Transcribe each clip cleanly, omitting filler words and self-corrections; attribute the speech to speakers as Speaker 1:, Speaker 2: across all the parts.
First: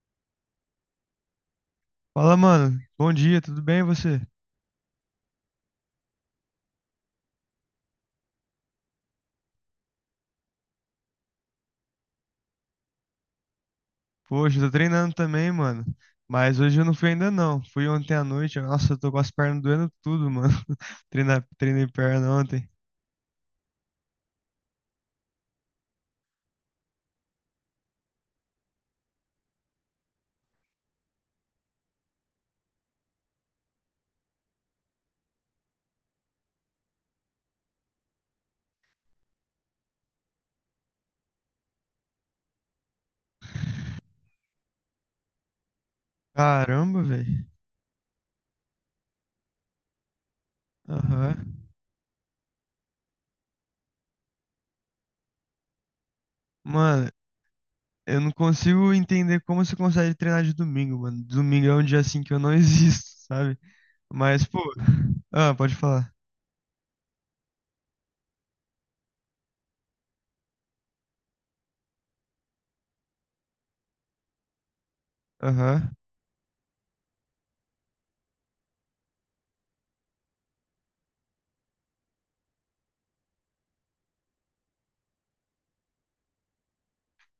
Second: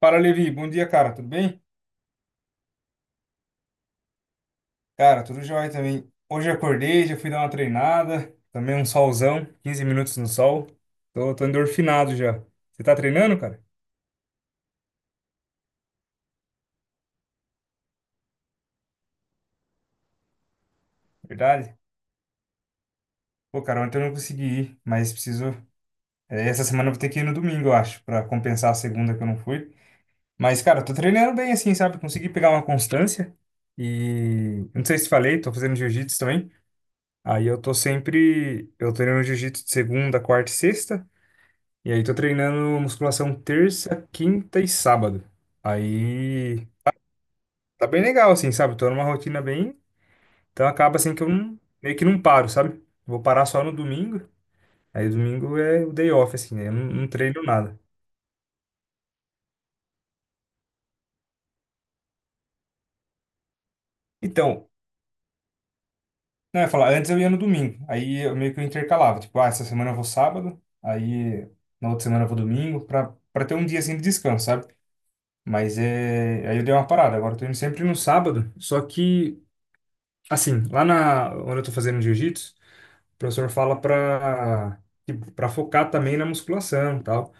Speaker 1: Fala, Levi. Bom dia, cara. Tudo bem?
Speaker 2: Fala, mano. Bom dia, tudo bem e você?
Speaker 1: Cara, tudo jóia também. Hoje eu acordei, já fui dar uma treinada. Também um solzão, 15 minutos no sol. Tô endorfinado já. Você tá treinando, cara?
Speaker 2: Poxa, eu tô treinando também, mano. Mas hoje eu não fui ainda não. Fui ontem à noite. Nossa, eu tô com as pernas doendo tudo, mano. Treinar,
Speaker 1: Verdade?
Speaker 2: treinei perna ontem.
Speaker 1: Pô, cara, ontem eu não consegui ir, mas preciso. É, essa semana eu vou ter que ir no domingo, eu acho, pra compensar a segunda que eu não fui. Mas, cara, eu tô treinando bem assim, sabe? Consegui pegar uma constância. E não sei se falei, tô fazendo jiu-jitsu também. Aí eu tô sempre. Eu treino jiu-jitsu de segunda, quarta e sexta. E aí, tô treinando musculação terça, quinta e sábado. Aí,
Speaker 2: Caramba, velho.
Speaker 1: tá bem legal, assim, sabe? Tô numa rotina bem. Então acaba assim que eu não,
Speaker 2: Aham.
Speaker 1: meio que não paro, sabe? Vou parar só no domingo. Aí, domingo é o day off, assim, né? Eu não
Speaker 2: Mano,
Speaker 1: treino nada.
Speaker 2: eu não consigo entender como você consegue treinar de domingo, mano. Domingo é um dia assim que eu não existo, sabe? Mas, pô.
Speaker 1: Então,
Speaker 2: Ah, pode falar.
Speaker 1: não, eu ia falar, antes eu ia no domingo. Aí eu meio que eu intercalava. Tipo, ah, essa semana eu vou sábado. Aí, na outra semana eu vou domingo. Pra ter um dia assim de descanso, sabe? Mas
Speaker 2: Aham.
Speaker 1: é. Aí eu dei uma parada. Agora eu tô indo sempre no sábado. Só que. Assim, lá na, onde eu tô fazendo jiu-jitsu, o professor fala para focar também na musculação, e tal.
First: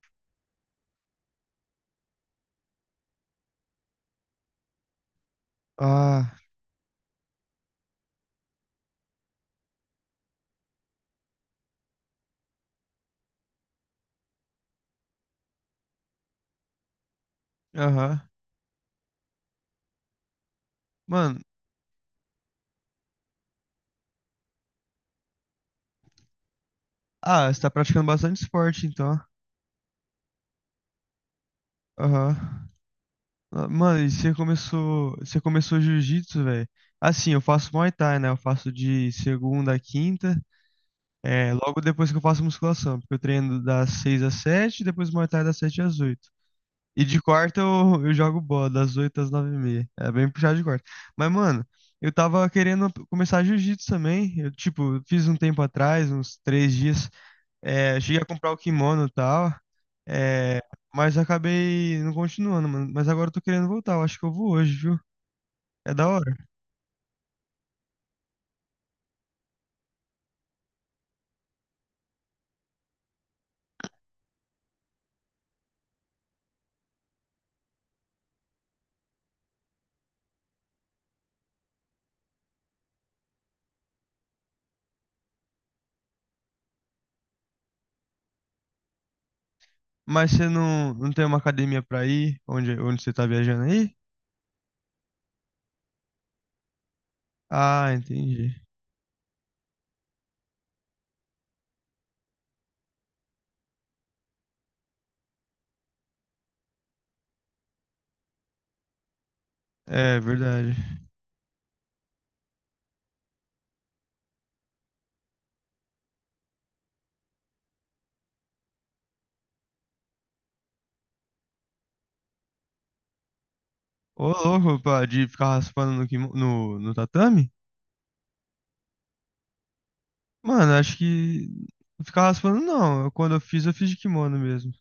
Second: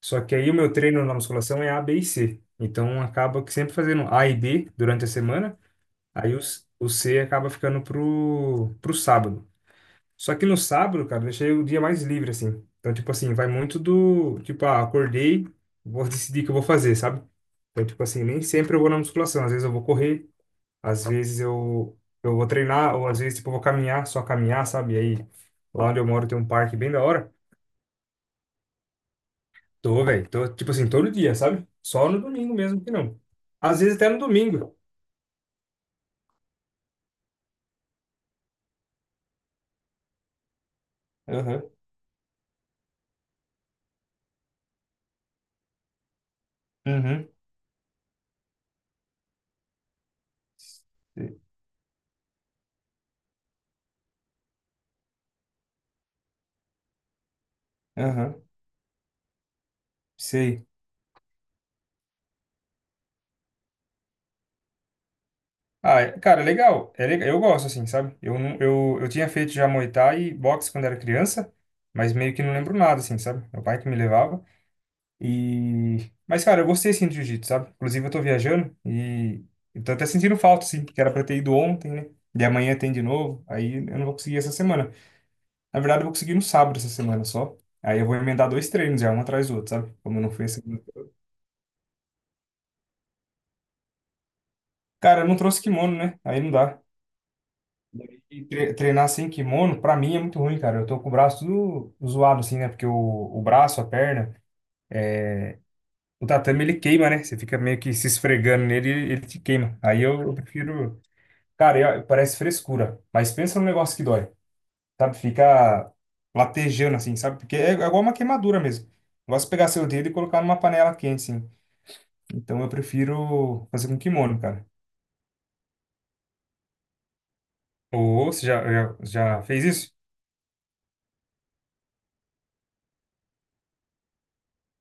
Speaker 1: Só que aí o meu treino na musculação é A, B e C. Então acaba que sempre fazendo A e B durante a semana,
Speaker 2: Ah,
Speaker 1: aí o, o C acaba ficando pro sábado. Só que no sábado, cara, eu deixei o dia mais livre assim. Então tipo assim, vai muito do, tipo, ah, acordei, vou decidir o que eu vou fazer, sabe? Então, tipo
Speaker 2: aham.
Speaker 1: assim, nem sempre eu vou na musculação. Às vezes eu vou correr, às
Speaker 2: Mano,
Speaker 1: vezes eu vou treinar, ou às vezes, tipo, eu vou caminhar, só caminhar, sabe? E aí, lá onde eu moro tem um parque bem da hora.
Speaker 2: ah, você tá praticando bastante esporte, então.
Speaker 1: Tô, velho, tô, tipo assim, todo dia, sabe? Só no
Speaker 2: Aham.
Speaker 1: domingo mesmo que não.
Speaker 2: Ah,
Speaker 1: Às vezes
Speaker 2: mano,
Speaker 1: até
Speaker 2: e
Speaker 1: no
Speaker 2: você
Speaker 1: domingo.
Speaker 2: começou, você começou jiu-jitsu, velho? Assim, eu faço Muay Thai, né? Eu faço de segunda a quinta,
Speaker 1: Aham,
Speaker 2: logo depois que eu faço musculação, porque eu treino das 6 às 7, depois Muay Thai das 7 às 8. E de
Speaker 1: uhum,
Speaker 2: quarta eu jogo bola, das 8 às 9h30. É bem puxado de quarta. Mas,
Speaker 1: sei.
Speaker 2: mano, eu tava querendo começar jiu-jitsu também. Eu, tipo, fiz um tempo atrás, uns 3 dias. É, cheguei a
Speaker 1: Aham,
Speaker 2: comprar o kimono e tal. É,
Speaker 1: sei.
Speaker 2: mas acabei não continuando, mano. Mas agora eu tô querendo voltar. Eu acho que eu vou hoje, viu? É
Speaker 1: Ah,
Speaker 2: da hora.
Speaker 1: cara, é legal, eu gosto, assim, sabe? Eu, não- eu tinha feito já Muay Thai e boxe quando era criança, mas meio que não lembro nada, assim, sabe? Meu pai que me levava. E... Mas, cara, eu gostei, assim, do jiu-jitsu, sabe? Inclusive, eu tô viajando e eu tô até sentindo falta, assim, porque era pra ter ido ontem, né? E amanhã tem de novo, aí eu não vou conseguir essa semana. Na verdade, eu vou conseguir no sábado essa semana só. Aí eu vou emendar 2 treinos já, um atrás do outro, sabe? Como eu não
Speaker 2: Mas
Speaker 1: fui
Speaker 2: você
Speaker 1: essa...
Speaker 2: não tem uma academia pra ir? Onde você tá viajando aí?
Speaker 1: Cara, eu não trouxe kimono, né? Aí não dá.
Speaker 2: Ah,
Speaker 1: E
Speaker 2: entendi.
Speaker 1: treinar sem kimono, pra mim, é muito ruim, cara. Eu tô com o braço tudo zoado, assim, né? Porque o braço, a perna, o tatame, ele queima, né? Você fica meio que se esfregando nele e ele te queima. Aí
Speaker 2: É
Speaker 1: eu
Speaker 2: verdade.
Speaker 1: prefiro... Cara, parece frescura, mas pensa num negócio que dói, sabe? Fica latejando assim, sabe? Porque é, é igual uma queimadura mesmo. Eu gosto de pegar seu dedo e colocar numa panela quente, assim. Então eu prefiro fazer com
Speaker 2: Ô,
Speaker 1: kimono, cara.
Speaker 2: louco, pá, de ficar raspando no tatame?
Speaker 1: Ou você já fez isso?
Speaker 2: Mano, acho que não ficar raspando, não. Quando eu fiz de kimono mesmo.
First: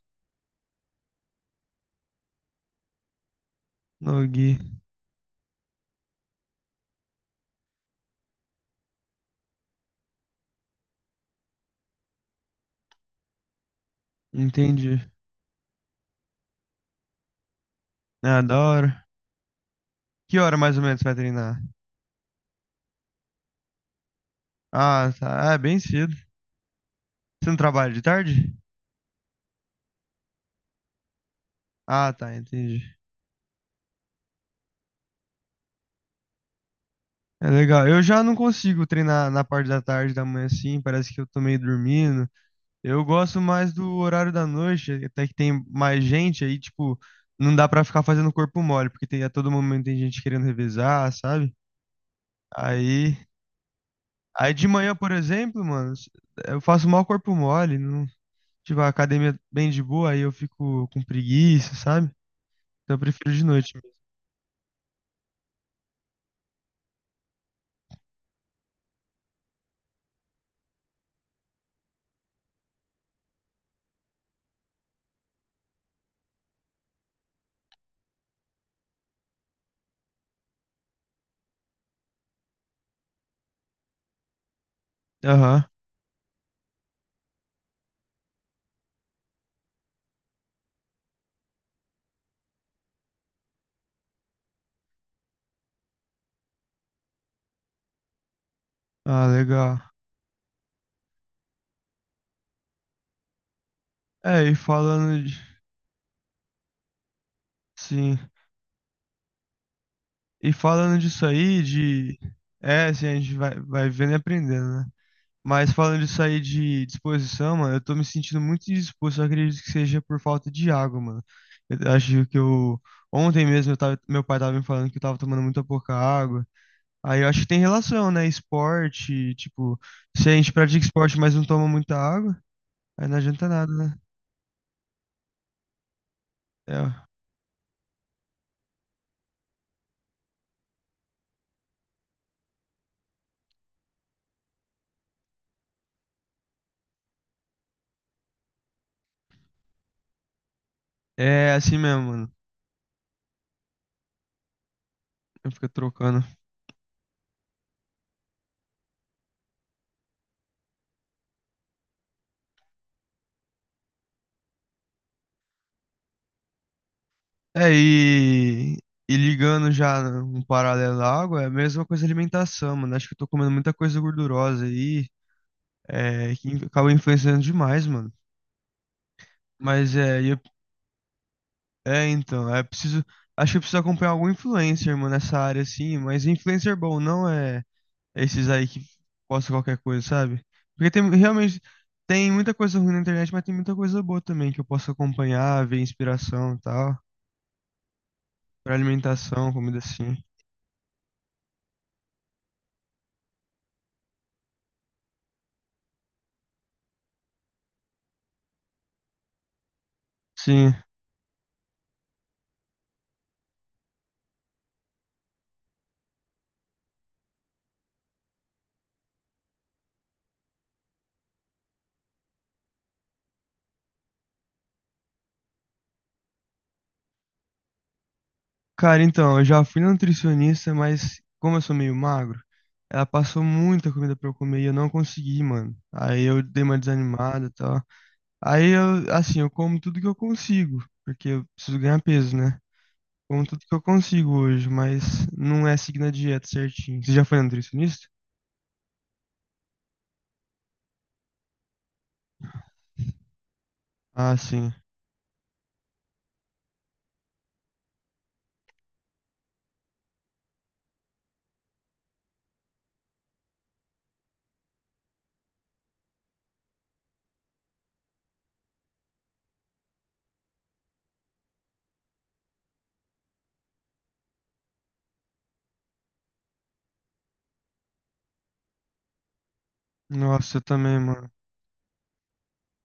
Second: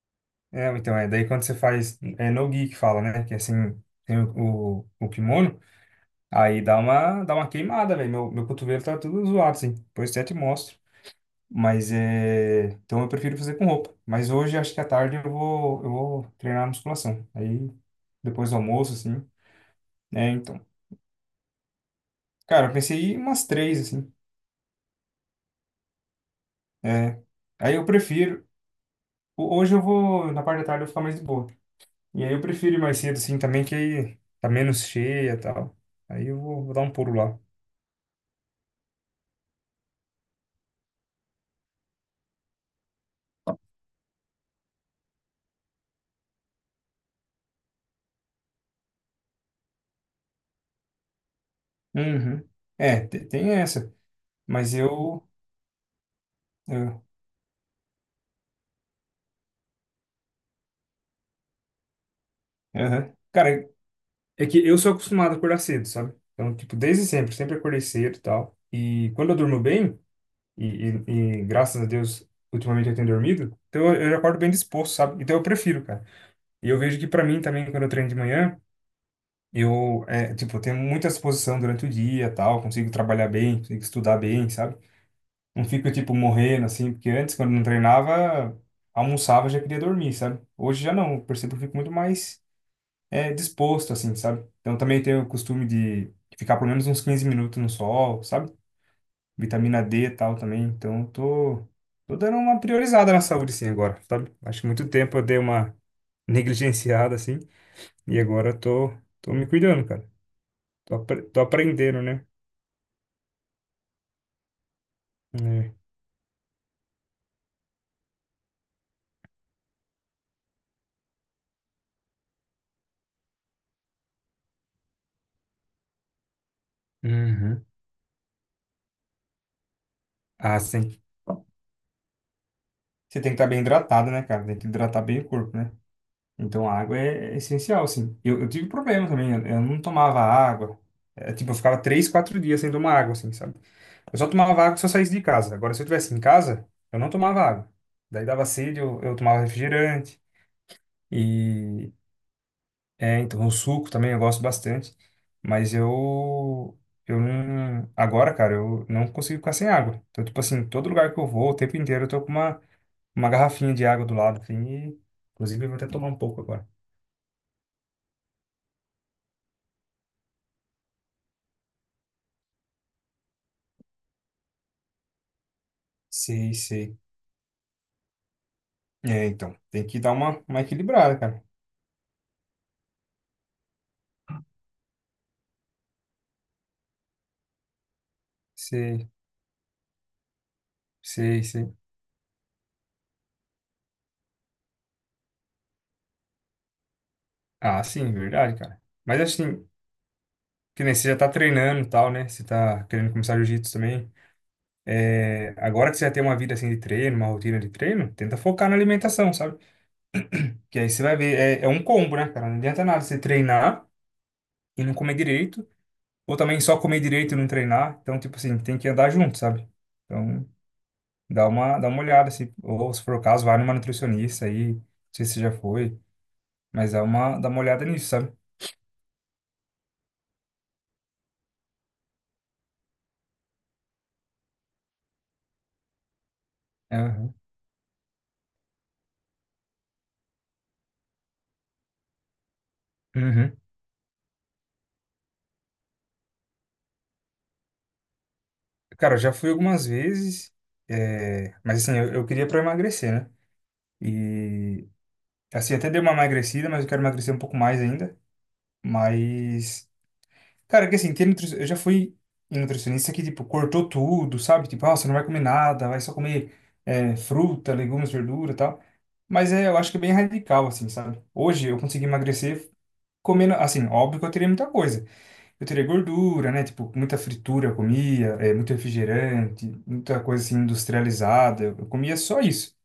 Speaker 1: É, então é. Daí quando você faz, é no-gi que fala, né? Que é assim,
Speaker 2: No
Speaker 1: tem
Speaker 2: gi.
Speaker 1: o, o kimono, aí dá uma queimada, velho. Meu cotovelo tá tudo zoado, assim. Depois eu até te mostro. Mas é. Então eu prefiro fazer com roupa. Mas hoje, acho que à
Speaker 2: Entendi.
Speaker 1: tarde, eu vou treinar musculação. Aí,
Speaker 2: Ah,
Speaker 1: depois do
Speaker 2: da
Speaker 1: almoço,
Speaker 2: hora.
Speaker 1: assim. É,
Speaker 2: Que hora
Speaker 1: então.
Speaker 2: mais ou menos você vai treinar?
Speaker 1: Cara, eu pensei em umas 3, assim.
Speaker 2: Ah, tá. Ah, é bem cedo.
Speaker 1: É.
Speaker 2: Você não
Speaker 1: Aí eu
Speaker 2: trabalha de
Speaker 1: prefiro.
Speaker 2: tarde?
Speaker 1: Hoje eu vou. Na parte da tarde eu vou ficar mais de boa.
Speaker 2: Ah,
Speaker 1: E aí
Speaker 2: tá,
Speaker 1: eu prefiro ir
Speaker 2: entendi.
Speaker 1: mais cedo, assim, também, que aí tá menos cheia e tal. Aí eu vou dar um pulo lá.
Speaker 2: É legal. Eu já não consigo treinar na parte da tarde, da manhã assim. Parece que eu tô meio dormindo. Eu gosto mais do horário da noite, até que tem mais gente aí, tipo, não dá pra ficar fazendo corpo mole, porque tem, a todo momento tem gente querendo revezar, sabe?
Speaker 1: Uhum. É,
Speaker 2: Aí.
Speaker 1: tem essa.
Speaker 2: Aí de
Speaker 1: Mas
Speaker 2: manhã, por
Speaker 1: eu.
Speaker 2: exemplo, mano, eu faço
Speaker 1: eu-
Speaker 2: mal corpo mole, não, tipo, a academia bem de boa, aí eu fico com preguiça, sabe? Então eu
Speaker 1: Aham.
Speaker 2: prefiro de
Speaker 1: Cara,
Speaker 2: noite mesmo.
Speaker 1: é que eu sou acostumado a acordar cedo, sabe? Então, tipo, desde sempre, sempre acordei cedo e tal. E quando eu durmo bem, e, e, e graças a Deus, ultimamente eu tenho dormido, então eu acordo bem disposto, sabe? Então eu prefiro, cara. E eu vejo que pra mim também, quando eu treino de manhã, eu tenho muita disposição durante o dia e tal, consigo trabalhar bem, consigo estudar bem, sabe?
Speaker 2: Aham.
Speaker 1: Não fico, tipo, morrendo, assim, porque antes, quando não treinava, almoçava, já queria dormir, sabe? Hoje já não, eu percebo que eu fico muito mais disposto, assim, sabe? Então também tenho o costume de ficar pelo menos uns 15 minutos no sol, sabe?
Speaker 2: Ah, legal.
Speaker 1: Vitamina D e tal também. Então tô dando uma priorizada na saúde, sim, agora, sabe?
Speaker 2: É, e
Speaker 1: Acho que muito tempo eu
Speaker 2: falando de,
Speaker 1: dei uma negligenciada, assim,
Speaker 2: sim,
Speaker 1: e agora eu tô me cuidando, cara.
Speaker 2: e
Speaker 1: Tô,
Speaker 2: falando disso
Speaker 1: tô
Speaker 2: aí
Speaker 1: aprendendo,
Speaker 2: de,
Speaker 1: né?
Speaker 2: é, assim, a gente vai vendo e aprendendo, né?
Speaker 1: É.
Speaker 2: Mas falando disso aí de disposição, mano, eu tô me sentindo muito indisposto, eu acredito que seja por falta de água, mano. Eu acho que eu ontem mesmo eu tava, meu pai tava me falando que eu tava tomando muita pouca água. Aí eu acho que tem
Speaker 1: Uhum.
Speaker 2: relação, né? Esporte, tipo, se a gente
Speaker 1: Ah,
Speaker 2: pratica
Speaker 1: sim.
Speaker 2: esporte, mas não toma muita água, aí não
Speaker 1: Você tem que estar
Speaker 2: adianta
Speaker 1: bem
Speaker 2: nada, né?
Speaker 1: hidratado, né, cara? Tem que hidratar bem o corpo, né? Então, a água é essencial, assim. Eu tive problema também, eu não tomava água. É, tipo, eu ficava 3, 4 dias sem tomar água, assim, sabe? Eu só tomava água se eu saísse de casa. Agora, se eu estivesse em casa, eu não tomava água. Daí dava sede, eu tomava refrigerante.
Speaker 2: É, é assim
Speaker 1: E,
Speaker 2: mesmo, mano.
Speaker 1: é, então, o suco também eu gosto bastante.
Speaker 2: Eu fico
Speaker 1: Mas
Speaker 2: trocando.
Speaker 1: eu não... Agora, cara, eu não consigo ficar sem água. Então, tipo assim, todo lugar que eu vou, o tempo inteiro, eu tô com uma garrafinha de água do lado, assim, e, inclusive, eu vou até tomar um pouco agora.
Speaker 2: É, e ligando já um paralelo à água, é a mesma coisa a alimentação, mano. Acho que eu tô comendo muita coisa gordurosa aí, que
Speaker 1: Sei,
Speaker 2: acaba
Speaker 1: sei.
Speaker 2: influenciando demais, mano.
Speaker 1: É, então, tem
Speaker 2: Mas
Speaker 1: que dar
Speaker 2: é, e eu-
Speaker 1: uma equilibrada, cara.
Speaker 2: é, então, é preciso. Acho que eu preciso acompanhar algum influencer, mano, nessa área, assim. Mas influencer bom não é. Esses aí que
Speaker 1: Sei,
Speaker 2: postam qualquer coisa, sabe? Porque tem
Speaker 1: sei,
Speaker 2: realmente
Speaker 1: sei.
Speaker 2: tem muita coisa ruim na internet, mas tem muita coisa boa também que eu posso acompanhar, ver inspiração e tal,
Speaker 1: Ah, sim, verdade,
Speaker 2: pra
Speaker 1: cara. Mas
Speaker 2: alimentação,
Speaker 1: assim,
Speaker 2: comida assim.
Speaker 1: que nem você já tá treinando e tal, né? Você tá querendo começar jiu-jitsu também. É, agora que você já tem uma vida assim de treino, uma rotina de treino, tenta focar na alimentação, sabe?
Speaker 2: Sim.
Speaker 1: Que aí você vai ver, é um combo, né, cara? Não adianta nada você treinar e não comer direito, ou também só comer direito e não treinar. Então, tipo assim, tem que andar junto, sabe? Então, dá uma olhada, se, ou se for o caso, vai numa nutricionista aí, não sei se você já foi. Mas dá uma olhada nisso, sabe?
Speaker 2: Cara, então, eu já fui na nutricionista, mas como eu sou meio magro, ela passou muita comida pra eu comer e eu não consegui, mano. Aí eu dei uma
Speaker 1: Aham.
Speaker 2: desanimada e tal. Aí eu, assim, eu como tudo que eu consigo, porque eu preciso ganhar peso, né? Como
Speaker 1: Uhum.
Speaker 2: tudo que eu consigo hoje, mas não é seguir na dieta certinho. Você já foi nutricionista?
Speaker 1: Cara, eu já fui algumas vezes, mas assim, eu queria pra emagrecer, né?
Speaker 2: Ah, sim.
Speaker 1: E assim, até dei uma emagrecida, mas eu quero emagrecer um pouco mais ainda. Mas, cara, é que assim, tem eu já fui em nutricionista que, tipo, cortou tudo, sabe? Tipo, ah, você não vai comer nada, vai só comer fruta, legumes, verdura e tal. Mas é, eu acho que é bem radical, assim, sabe? Hoje eu consegui emagrecer comendo, assim, óbvio que eu teria muita coisa. Eu teria gordura, né? Tipo, muita fritura eu comia, muito refrigerante, muita coisa assim
Speaker 2: Nossa, eu também, mano.
Speaker 1: industrializada. Eu comia só isso.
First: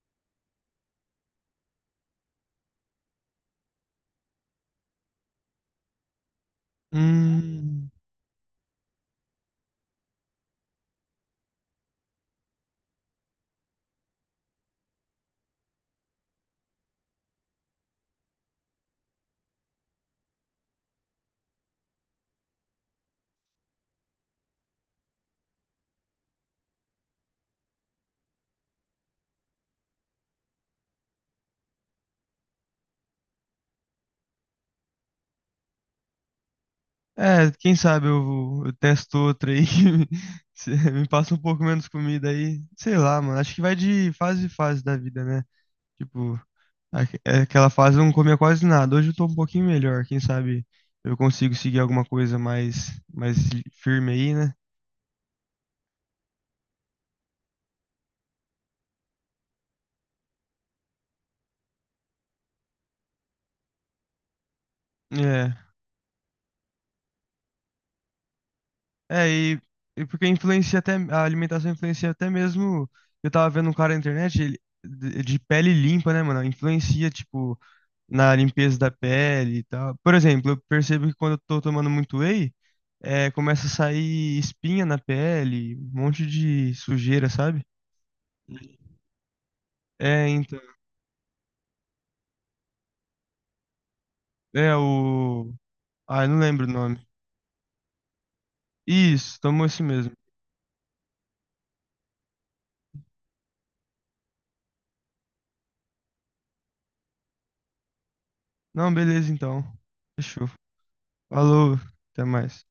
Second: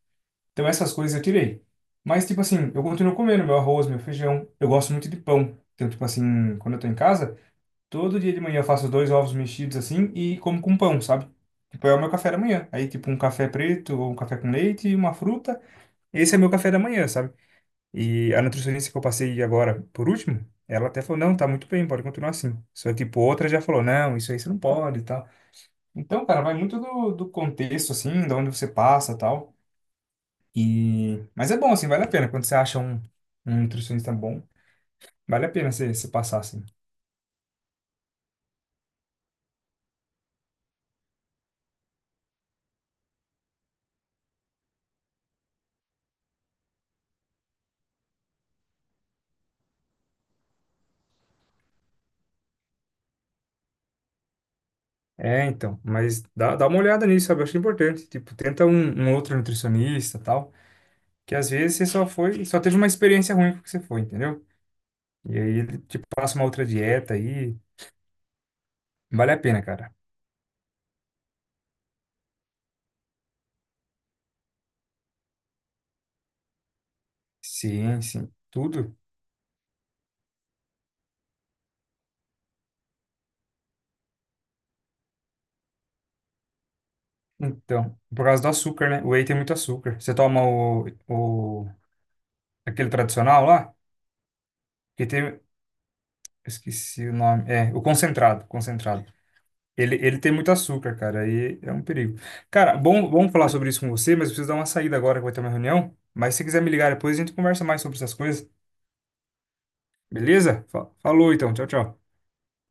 Speaker 1: Então essas coisas eu tirei. Mas, tipo assim, eu continuo comendo meu arroz, meu feijão. Eu gosto muito de pão. Então, tipo assim, quando eu tô em casa,
Speaker 2: Hum.
Speaker 1: todo dia de manhã eu faço 2 ovos mexidos assim e como com pão, sabe? Tipo, é o meu café da manhã. Aí, tipo, um café preto ou um café com leite e uma fruta. Esse é meu café da manhã, sabe? E a nutricionista que eu passei agora, por último, ela até falou, não, tá muito bem, pode continuar assim. Só, tipo, outra já falou, não, isso aí você não pode e tal. Então, cara, vai muito do, do contexto, assim, de onde você passa e tal. E... Mas é bom, assim, vale a pena. Quando você acha um, um nutricionista bom, vale a pena você, você passar, assim.
Speaker 2: É, quem sabe eu testo outra aí que me, se- me passa um pouco menos comida aí. Sei lá, mano. Acho que vai de fase em fase da vida, né? Tipo, é aquela fase eu não comia quase nada. Hoje eu tô um pouquinho melhor. Quem sabe eu consigo seguir alguma coisa mais firme aí, né?
Speaker 1: É, então, mas dá uma olhada nisso, sabe? Eu acho importante. Tipo, tenta um, um outro nutricionista e tal, que às vezes você só foi, só teve uma experiência ruim com o que você foi, entendeu? E
Speaker 2: É.
Speaker 1: aí ele te passa uma outra dieta aí,
Speaker 2: É,
Speaker 1: vale a
Speaker 2: e,
Speaker 1: pena, cara.
Speaker 2: e porque influencia até, a alimentação influencia até mesmo. Eu tava vendo um cara na internet, ele, de pele limpa, né, mano? Influencia, tipo,
Speaker 1: Sim, sim.
Speaker 2: na limpeza da
Speaker 1: Tudo.
Speaker 2: pele e tal. Por exemplo, eu percebo que quando eu tô tomando muito whey, começa a sair espinha na pele, um monte de sujeira, sabe?
Speaker 1: Então, por causa do açúcar, né? O whey tem muito açúcar. Você
Speaker 2: É,
Speaker 1: toma
Speaker 2: então.
Speaker 1: o, aquele tradicional lá,
Speaker 2: É
Speaker 1: que tem, eu
Speaker 2: o. Ah, eu não lembro o nome.
Speaker 1: esqueci o nome, é, o concentrado, concentrado.
Speaker 2: Isso, tomou esse
Speaker 1: Ele,
Speaker 2: mesmo.
Speaker 1: ele tem muito açúcar, cara, aí é um perigo. Cara, bom, bom falar sobre isso com você, mas eu preciso dar uma saída agora que vai ter uma reunião. Mas se quiser me ligar depois, a gente conversa mais sobre essas coisas,
Speaker 2: Não, beleza então. Fechou.
Speaker 1: beleza? Falou então, tchau,
Speaker 2: Falou,
Speaker 1: tchau.
Speaker 2: até mais.